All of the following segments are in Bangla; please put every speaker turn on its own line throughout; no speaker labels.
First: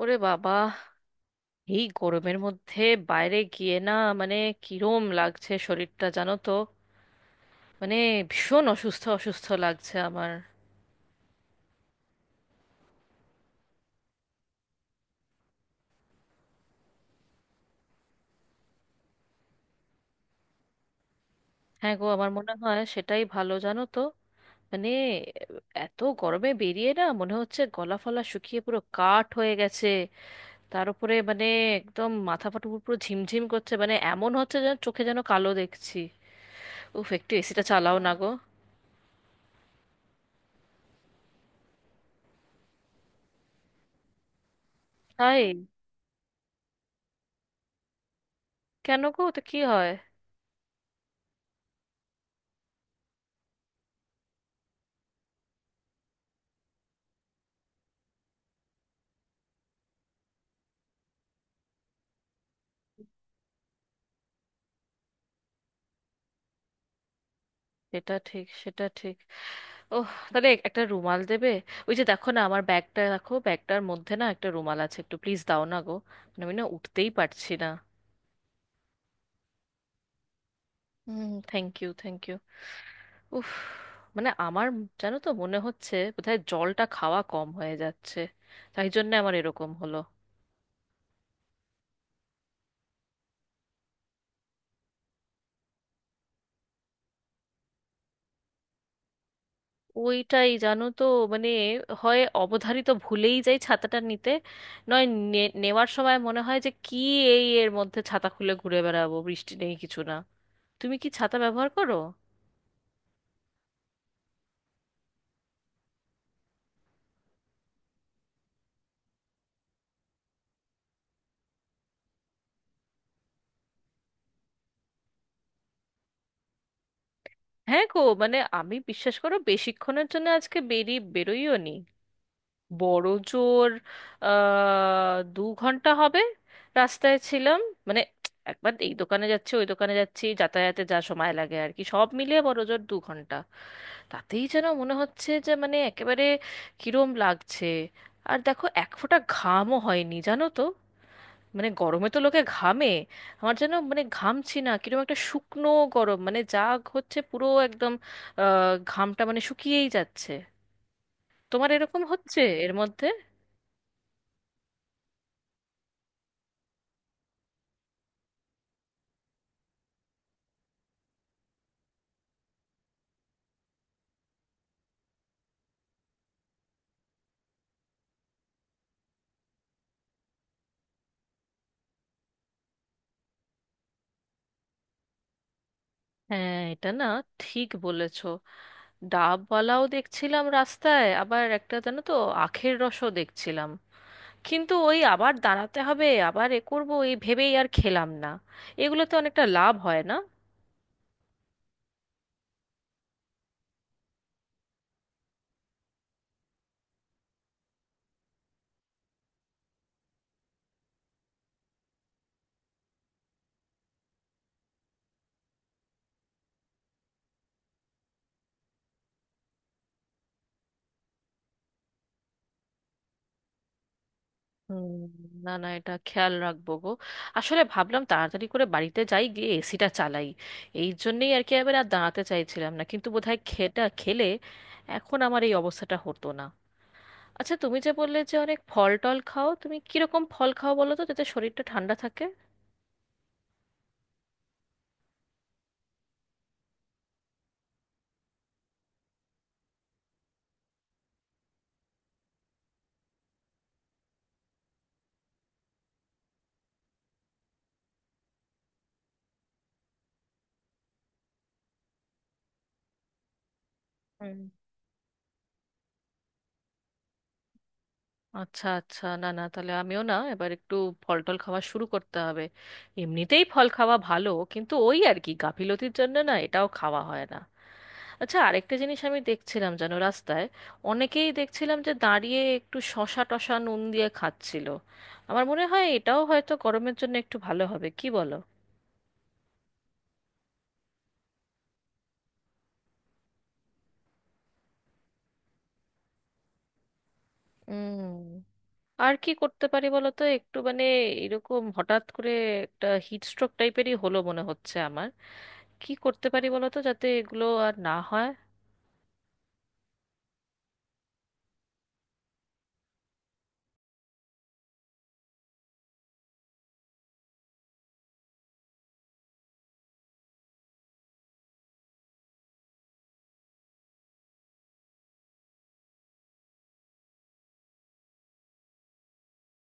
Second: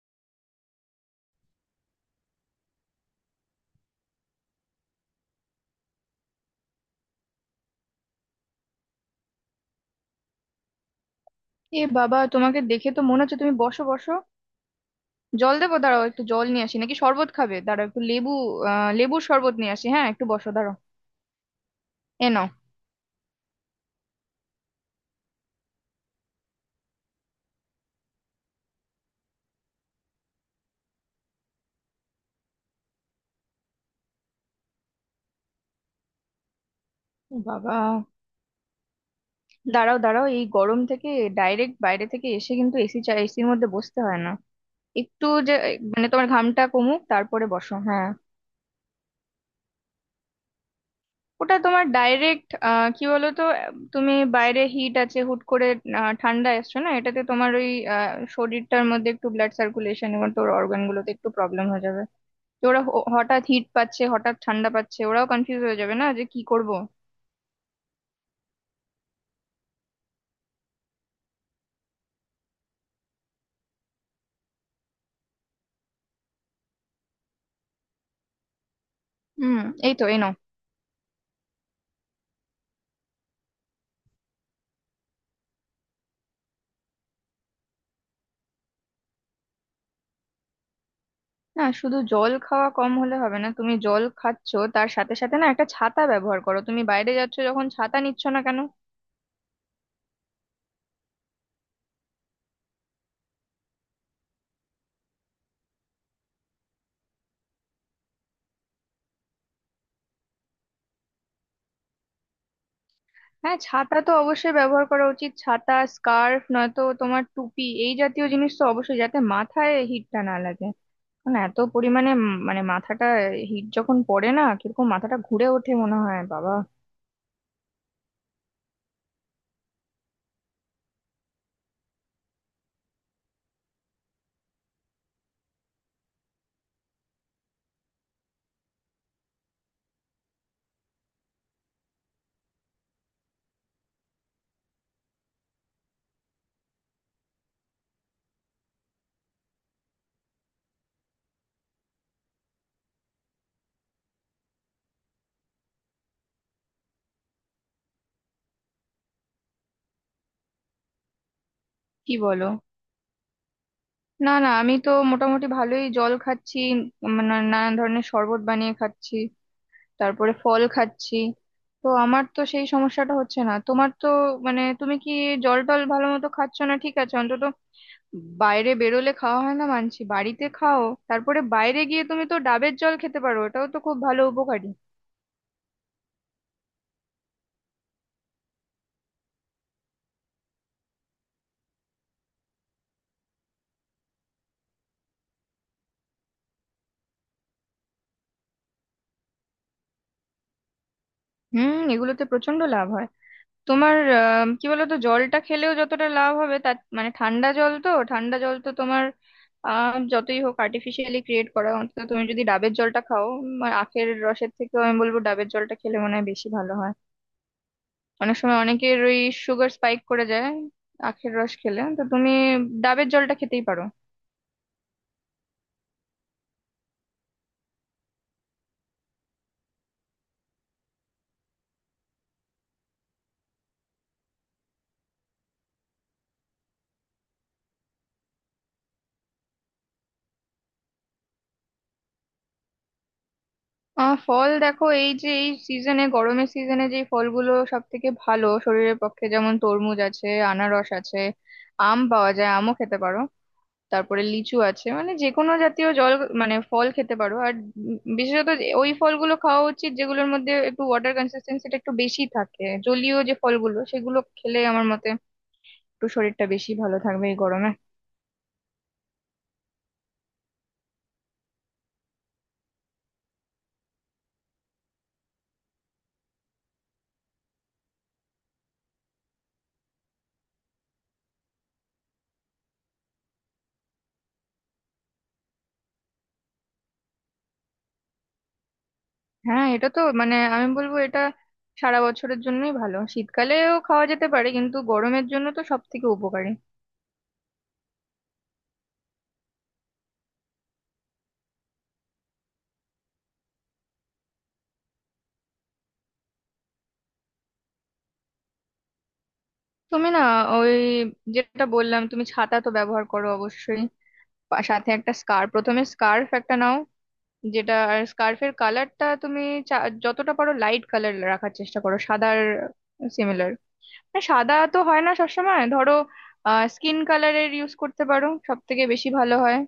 ওরে বাবা, এই গরমের মধ্যে বাইরে গিয়ে না, মানে কিরম লাগছে শরীরটা জানো তো। মানে ভীষণ অসুস্থ অসুস্থ লাগছে আমার।
এ বাবা, তোমাকে দেখে তো মনে হচ্ছে তুমি বসো বসো। জল দেবো, দাঁড়াও একটু জল নিয়ে আসি, নাকি শরবত খাবে? দাঁড়াও একটু লেবু, লেবুর শরবত নিয়ে আসি। হ্যাঁ একটু বসো, দাঁড়াও।
হ্যাঁ গো,
এ
আমার
নাও।
মনে হয় সেটাই ভালো জানো তো। মানে এত গরমে বেরিয়ে না মনে হচ্ছে গলা ফলা শুকিয়ে পুরো কাঠ হয়ে গেছে। তার উপরে একদম মাথা ফাটা, পুরো ঝিমঝিম করছে। মানে এমন হচ্ছে, যেন চোখে যেন কালো দেখছি। উফ, একটু
ও
এসিটা
বাবা,
চালাও না গো।
দাঁড়াও দাঁড়াও এই গরম থেকে ডাইরেক্ট বাইরে থেকে এসে কিন্তু এসির মধ্যে বসতে হয় না। একটু
তাই?
যে মানে তোমার ঘামটা কমুক তারপরে বসো, হ্যাঁ।
কেন গো, তো কি হয়?
ওটা তোমার ডাইরেক্ট কি বলো তো, তুমি বাইরে হিট আছে, হুট করে ঠান্ডা এসছো না, এটাতে তোমার ওই শরীরটার মধ্যে একটু ব্লাড সার্কুলেশন এবং তোর অর্গানগুলোতে একটু প্রবলেম হয়ে যাবে। যে ওরা হঠাৎ হিট পাচ্ছে, হঠাৎ ঠান্ডা পাচ্ছে, ওরাও কনফিউজ হয়ে যাবে না, যে কি করব।
সেটা ঠিক, সেটা ঠিক। ওহ, তাহলে একটা রুমাল দেবে? ওই যে দেখো না, আমার ব্যাগটা রাখো, ব্যাগটার মধ্যে না একটা রুমাল আছে, একটু প্লিজ দাও না গো। আমি না উঠতেই পারছি না।
হুম, এই তো এই নাও।
হুম, থ্যাংক ইউ, থ্যাংক ইউ। উফ, আমার জানো তো মনে হচ্ছে বোধহয় জলটা খাওয়া কম হয়ে যাচ্ছে, তাই জন্য আমার এরকম হলো।
না, শুধু জল খাওয়া কম হলে হবে না। তুমি জল খাচ্ছো তার সাথে সাথে না একটা ছাতা ব্যবহার করো। তুমি বাইরে যাচ্ছ যখন, ছাতা নিচ্ছ না কেন?
ওইটাই জানো তো, মানে হয় অবধারিত ভুলেই যাই ছাতাটা নিতে, নয় নেওয়ার সময় মনে হয় যে কি এই এর মধ্যে ছাতা খুলে ঘুরে বেড়াবো, বৃষ্টি নেই কিছু না। তুমি কি ছাতা ব্যবহার করো?
হ্যাঁ, ছাতা তো অবশ্যই ব্যবহার করা উচিত। ছাতা, স্কার্ফ, নয়তো তোমার টুপি, এই জাতীয় জিনিস তো অবশ্যই, যাতে মাথায় হিটটা না লাগে। কারণ এত পরিমাণে মানে মাথাটা, হিট যখন পড়ে না, কিরকম মাথাটা ঘুরে ওঠে, মনে হয় বাবা।
হ্যাঁ গো, আমি বিশ্বাস করো বেশিক্ষণের জন্য আজকে বেরোইও নি। বড় জোর 2 ঘন্টা হবে রাস্তায় ছিলাম। মানে একবার এই দোকানে যাচ্ছি, ওই দোকানে যাচ্ছি, যাতায়াতে যা সময় লাগে আর কি, সব মিলিয়ে বড় জোর 2 ঘন্টা। তাতেই যেন মনে হচ্ছে যে একেবারে কিরম লাগছে। আর দেখো এক ফোঁটা ঘামও হয়নি জানো তো। মানে গরমে তো লোকে ঘামে, আমার যেন ঘামছি না, কিরকম একটা শুকনো গরম, মানে যা হচ্ছে পুরো একদম ঘামটা শুকিয়েই যাচ্ছে। তোমার এরকম
কি
হচ্ছে
বলো,
এর মধ্যে?
না না, আমি তো মোটামুটি ভালোই জল খাচ্ছি। নানান ধরনের শরবত বানিয়ে খাচ্ছি, তারপরে ফল খাচ্ছি। তো আমার তো সেই সমস্যাটা হচ্ছে না, তোমার তো মানে তুমি কি জল টল ভালো মতো খাচ্ছ না? ঠিক আছে, অন্তত বাইরে বেরোলে খাওয়া হয় না মানছি, বাড়িতে খাও। তারপরে বাইরে গিয়ে তুমি তো ডাবের জল খেতে পারো, এটাও তো খুব ভালো, উপকারী।
হ্যাঁ এটা না ঠিক বলেছো। ডাবওয়ালাও দেখছিলাম রাস্তায়, আবার একটা জানো তো আখের রসও দেখছিলাম, কিন্তু ওই আবার দাঁড়াতে হবে, আবার এ করবো, এই ভেবেই আর খেলাম না। এগুলোতে অনেকটা লাভ হয় না?
হুম, এগুলোতে প্রচন্ড লাভ হয়। তোমার কি বলতো, জলটা খেলেও যতটা লাভ হবে, তার মানে ঠান্ডা জল তো তোমার যতই হোক আর্টিফিশিয়ালি ক্রিয়েট করা। অন্তত তুমি যদি ডাবের জলটা খাও, আর আখের রসের থেকেও আমি বলবো ডাবের জলটা খেলে মনে হয় বেশি ভালো হয়। অনেক সময় অনেকের ওই সুগার স্পাইক করে যায় আখের রস খেলে, তো তুমি ডাবের জলটা খেতেই পারো।
হুম, না না, এটা খেয়াল রাখবো গো। আসলে ভাবলাম তাড়াতাড়ি করে বাড়িতে যাই গিয়ে এসিটা চালাই, এই জন্যেই আর কি এবার আর দাঁড়াতে চাইছিলাম না। কিন্তু বোধহয় খেটা খেলে এখন আমার এই অবস্থাটা হতো না। আচ্ছা, তুমি যে বললে যে অনেক ফল টল খাও, তুমি কিরকম ফল খাও বলো তো যাতে শরীরটা ঠান্ডা থাকে?
ফল দেখো, এই যে এই সিজনে, গরমের সিজনে, যে ফলগুলো সব থেকে ভালো শরীরের পক্ষে, যেমন তরমুজ আছে, আনারস আছে, আম পাওয়া যায়, আমও খেতে পারো, তারপরে লিচু আছে। মানে যে কোনো জাতীয় জল, মানে ফল খেতে পারো। আর বিশেষত ওই ফলগুলো খাওয়া উচিত যেগুলোর মধ্যে একটু ওয়াটার কনসিস্টেন্সিটা একটু বেশি থাকে, জলীয় যে ফলগুলো, সেগুলো
হুম।
খেলে আমার মতে একটু শরীরটা বেশি ভালো থাকবে এই গরমে।
আচ্ছা আচ্ছা, না না, তাহলে আমিও না এবার একটু ফল টল খাওয়া শুরু করতে হবে। এমনিতেই ফল খাওয়া ভালো, কিন্তু ওই আর কি, গাফিলতির জন্য না এটাও খাওয়া হয় না। আচ্ছা, আরেকটা জিনিস আমি দেখছিলাম জানো রাস্তায়, অনেকেই দেখছিলাম যে দাঁড়িয়ে একটু শশা টশা নুন দিয়ে খাচ্ছিল। আমার মনে হয় এটাও হয়তো গরমের জন্য একটু ভালো হবে, কি বলো?
হ্যাঁ, এটা তো মানে আমি বলবো এটা সারা বছরের জন্যই ভালো, শীতকালেও খাওয়া যেতে পারে, কিন্তু গরমের জন্য তো সব থেকে উপকারী।
উম আর কি করতে পারি বলো তো, একটু এরকম হঠাৎ করে একটা হিট স্ট্রোক টাইপেরই হলো মনে হচ্ছে আমার। কি করতে পারি বলো তো যাতে এগুলো আর না হয়?
তুমি না, ওই যেটা বললাম, তুমি ছাতা তো ব্যবহার করো অবশ্যই, সাথে একটা স্কার্ফ, প্রথমে স্কার্ফ একটা নাও, যেটা আর স্কার্ফের কালারটা তুমি চা- যতটা পারো লাইট কালার রাখার চেষ্টা করো, সাদার সিমিলার। সাদা তো হয় না সবসময়, ধরো স্কিন কালারের ইউজ করতে পারো, সব থেকে বেশি ভালো হয়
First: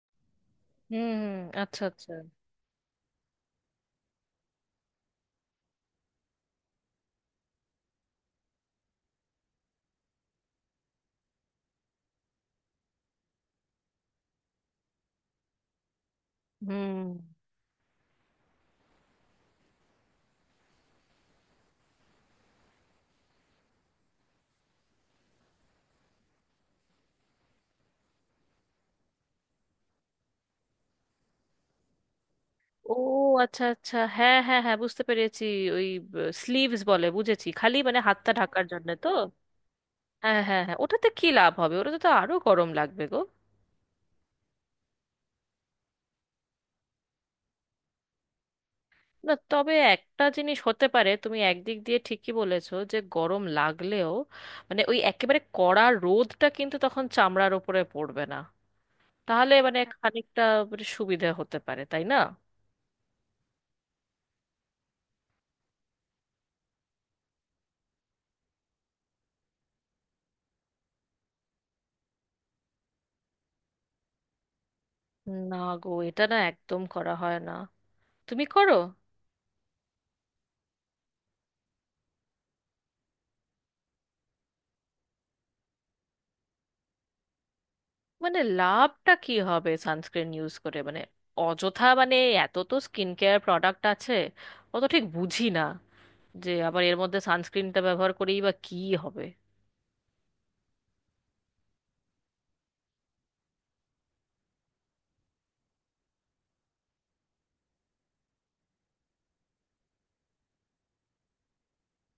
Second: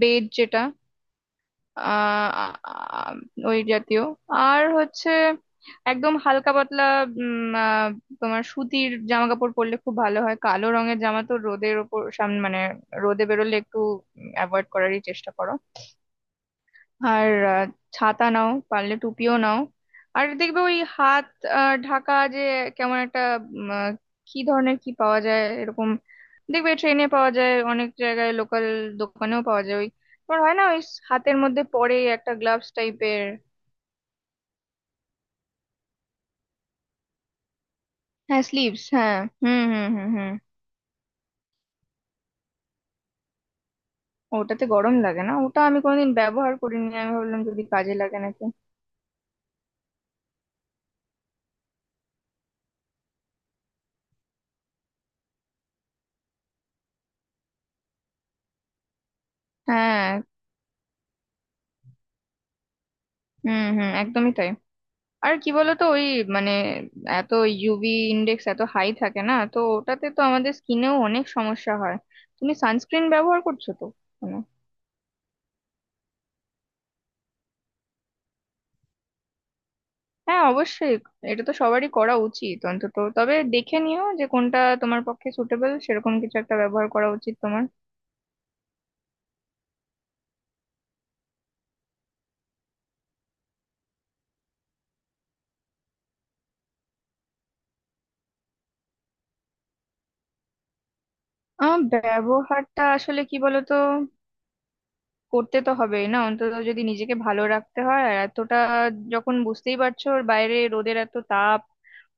বেজ, যেটা
হুম। আচ্ছা আচ্ছা।
আহ, আ- আ- ওই জাতীয়। আর হচ্ছে, একদম হালকা পাতলা, উম, আহ, তোমার সুতির জামা কাপড় পরলে খুব ভালো হয়। কালো রঙের জামা তো রোদের ওপর সামনে মানে রোদে বেরোলে একটু অ্যাভয়েড করারই চেষ্টা করো।
হুম।
আর ছাতা নাও, পারলে টুপিও নাও। আর দেখবে ওই হাত ঢাকা, যে কেমন একটা উম, আহ, কি ধরনের কি পাওয়া যায় এরকম, দেখবে ট্রেনে পাওয়া যায়, অনেক জায়গায় লোকাল দোকানেও পাওয়া যায়, ওই তোমার হয় না ওই হাতের মধ্যে পরে একটা গ্লাভস
ও
টাইপের।
আচ্ছা আচ্ছা, হ্যাঁ হ্যাঁ হ্যাঁ, বুঝতে পেরেছি। ওই স্লিভস বলে, বুঝেছি। খালি হাতটা
হ্যাঁ
ঢাকার
স্লিভস,
জন্য তো?
হ্যাঁ। হুম হুম হুম হুম
হ্যাঁ হ্যাঁ হ্যাঁ, ওটাতে কি লাভ হবে? ওটাতে তো আরো গরম লাগবে গো।
ওটাতে গরম লাগে না, ওটা আমি কোনোদিন ব্যবহার করিনি, আমি ভাবলাম যদি কাজে লাগে নাকি।
না, তবে একটা জিনিস হতে পারে, তুমি একদিক দিয়ে ঠিকই বলেছো, যে গরম লাগলেও ওই একেবারে কড়া রোদটা কিন্তু তখন চামড়ার ওপরে পড়বে না। তাহলে
হ্যাঁ,
খানিকটা সুবিধা হতে পারে, তাই না?
হুম হুম একদমই তাই। আর কি বলতো ওই মানে এত ইউভি ইন্ডেক্স এত হাই থাকে না তো, ওটাতে তো আমাদের স্কিনেও অনেক সমস্যা হয়। তুমি সানস্ক্রিন ব্যবহার করছো তো মানে?
না গো, এটা না একদম করা হয় না। তুমি করো?
হ্যাঁ অবশ্যই, এটা তো সবারই করা উচিত, অন্তত তবে দেখে নিও যে কোনটা তোমার পক্ষে সুটেবল, সেরকম কিছু একটা ব্যবহার করা উচিত তোমার।
লাভটা কি হবে সানস্ক্রিন ইউজ করে? অযথা, এত তো স্কিন কেয়ার প্রোডাক্ট আছে, অত ঠিক বুঝি না, যে আবার এর মধ্যে সানস্ক্রিনটা ব্যবহার করেই বা কি হবে।
আমার ব্যবহারটা আসলে, কি বলতো, করতে তো হবেই না, অন্তত যদি নিজেকে ভালো রাখতে হয়। আর এতটা যখন বুঝতেই পারছো ওর বাইরে রোদের এত তাপ।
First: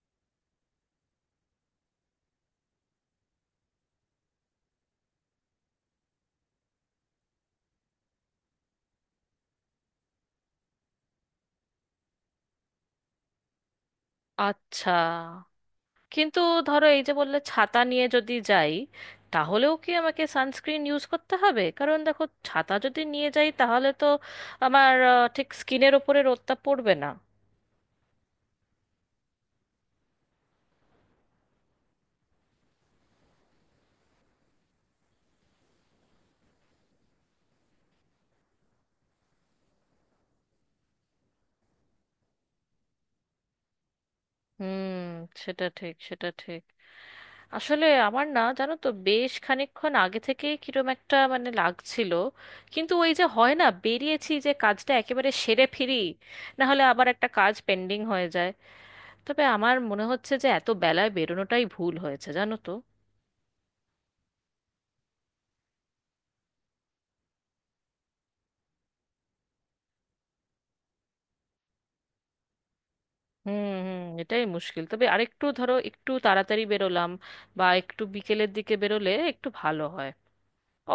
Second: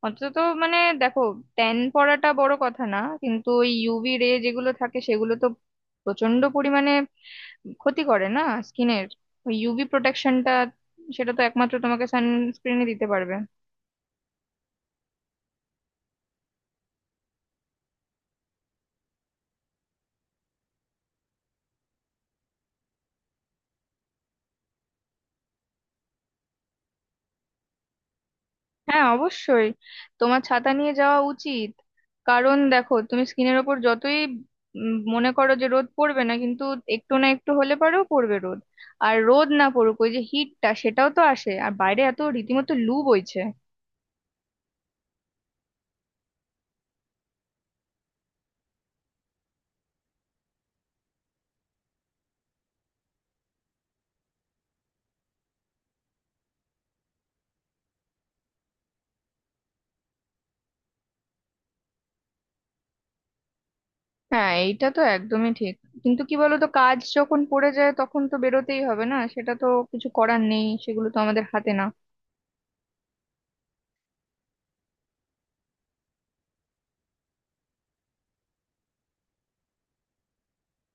অন্তত মানে দেখো, ট্যান পড়াটা বড় কথা না, কিন্তু ওই ইউভি রে যেগুলো থাকে সেগুলো তো প্রচন্ড পরিমাণে ক্ষতি করে না স্কিনের, ওই ইউভি প্রোটেকশনটা সেটা তো একমাত্র তোমাকে সানস্ক্রিনই দিতে পারবে।
আচ্ছা, কিন্তু ধরো এই যে বললে ছাতা নিয়ে যদি যাই, তাহলেও কি আমাকে সানস্ক্রিন ইউজ করতে হবে? কারণ দেখো ছাতা যদি নিয়ে যাই তাহলে তো আমার ঠিক স্কিনের ওপরে রোদটা পড়বে না।
হ্যাঁ অবশ্যই, তোমার ছাতা নিয়ে যাওয়া উচিত। কারণ দেখো, তুমি স্কিনের ওপর যতই মনে করো যে রোদ পড়বে না, কিন্তু একটু না একটু হলে পরেও পড়বে রোদ। আর রোদ না পড়ুক, ওই যে হিটটা সেটাও তো আসে, আর বাইরে এত রীতিমতো লু বইছে।
হুম, সেটা ঠিক, সেটা ঠিক। আসলে আমার না, জানো তো, বেশ খানিকক্ষণ আগে থেকে কিরম একটা লাগছিল, কিন্তু ওই যে হয় না, বেরিয়েছি যে কাজটা একেবারে সেরে ফিরি, না হলে আবার একটা কাজ পেন্ডিং হয়ে যায়। তবে আমার মনে হচ্ছে যে এত বেলায় বেরোনোটাই ভুল হয়েছে জানো তো।
হ্যাঁ এইটা তো একদমই ঠিক, কিন্তু কি বলতো, কাজ যখন পড়ে যায় তখন তো বেরোতেই হবে না, সেটা তো কিছু করার নেই, সেগুলো তো আমাদের হাতে না।
হুম হুম, এটাই মুশকিল। তবে আরেকটু ধরো একটু তাড়াতাড়ি বেরোলাম বা একটু বিকেলের দিকে বেরোলে একটু ভালো হয়।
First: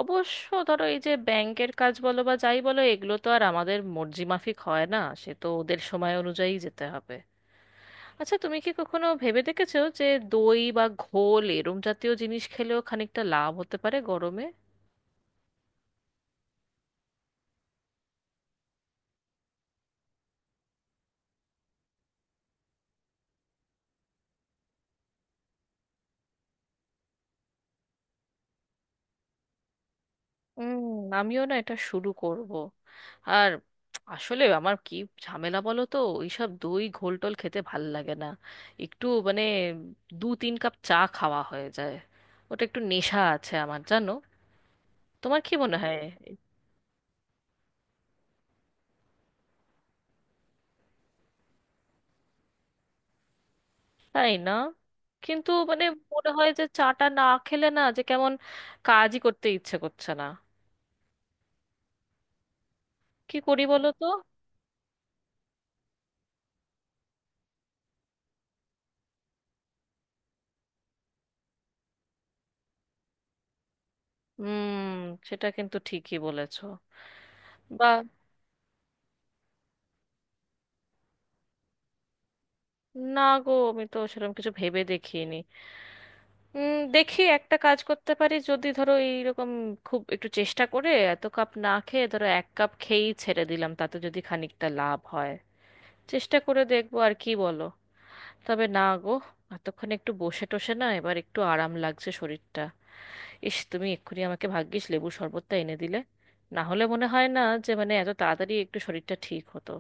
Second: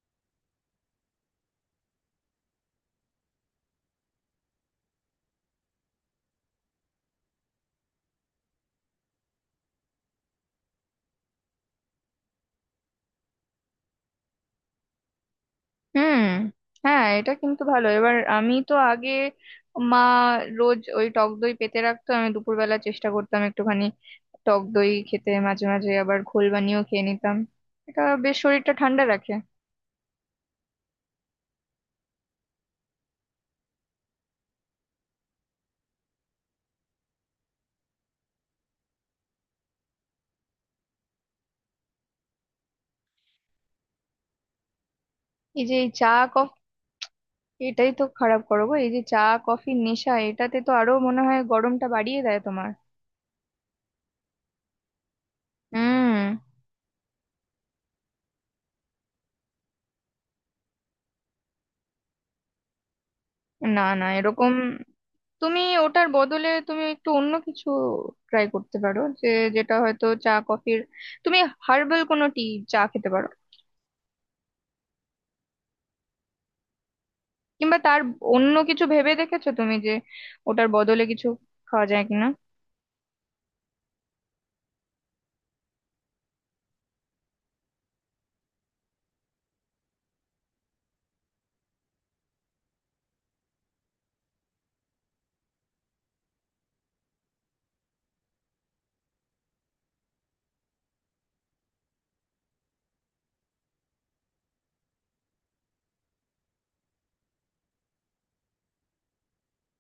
অবশ্য ধরো এই যে ব্যাংকের কাজ বলো বা যাই বলো, এগুলো তো আর আমাদের মর্জি মাফিক হয় না, সে তো ওদের সময় অনুযায়ী যেতে হবে। আচ্ছা, তুমি কি কখনো ভেবে দেখেছো যে দই বা ঘোল এরম জাতীয় জিনিস খেলেও খানিকটা লাভ হতে পারে গরমে?
হুম, হ্যাঁ এটা কিন্তু ভালো। এবার আমি তো আগে মা রোজ ওই টক দই পেতে রাখতো, আমি দুপুরবেলা চেষ্টা করতাম একটুখানি টক দই খেতে, মাঝে মাঝে আবার ঘোল বানিয়েও খেয়ে নিতাম। এটা বেশ শরীরটা ঠান্ডা রাখে।
হুম, আমিও না এটা শুরু করব। আর আসলে আমার কি ঝামেলা বলো তো, ওইসব দই ঘোলটোল খেতে ভাল লাগে না। একটু দু তিন কাপ চা খাওয়া হয়ে যায়, ওটা একটু নেশা আছে আমার জানো। তোমার কি
এই যে
মনে
এই
হয়?
চা, কফি, এটাই তো খারাপ করো গো, এই যে চা কফির নেশা, এটাতে তো আরো মনে হয় গরমটা বাড়িয়ে দেয় তোমার।
তাই না? কিন্তু
হুম,
মনে হয় যে চাটা না খেলে না যে কেমন কাজই করতে ইচ্ছে করছে না। কি করি
না
বলো তো?
না এরকম, তুমি ওটার বদলে তুমি একটু অন্য কিছু ট্রাই করতে পারো, যে যেটা হয়তো চা কফির, তুমি হার্বাল কোনো টি, চা খেতে পারো।
হুম, সেটা কিন্তু ঠিকই বলেছো।
কিংবা
বা,
তার অন্য কিছু ভেবে দেখেছো তুমি, যে ওটার বদলে কিছু খাওয়া যায় কিনা?
না গো আমি তো সেরকম কিছু ভেবে দেখিনি। দেখি একটা কাজ করতে পারি যদি, ধরো এইরকম খুব একটু চেষ্টা করে এত কাপ না খেয়ে ধরো এক কাপ খেয়েই ছেড়ে দিলাম, তাতে যদি খানিকটা লাভ হয়। চেষ্টা করে দেখবো আর কি, বলো। তবে না গো, এতক্ষণ একটু বসে টসে না এবার একটু আরাম লাগছে শরীরটা। ইস, তুমি এক্ষুনি আমাকে ভাগ্যিস লেবু শরবতটা এনে দিলে, না হলে মনে হয় না যে এত তাড়াতাড়ি একটু শরীরটা ঠিক হতো।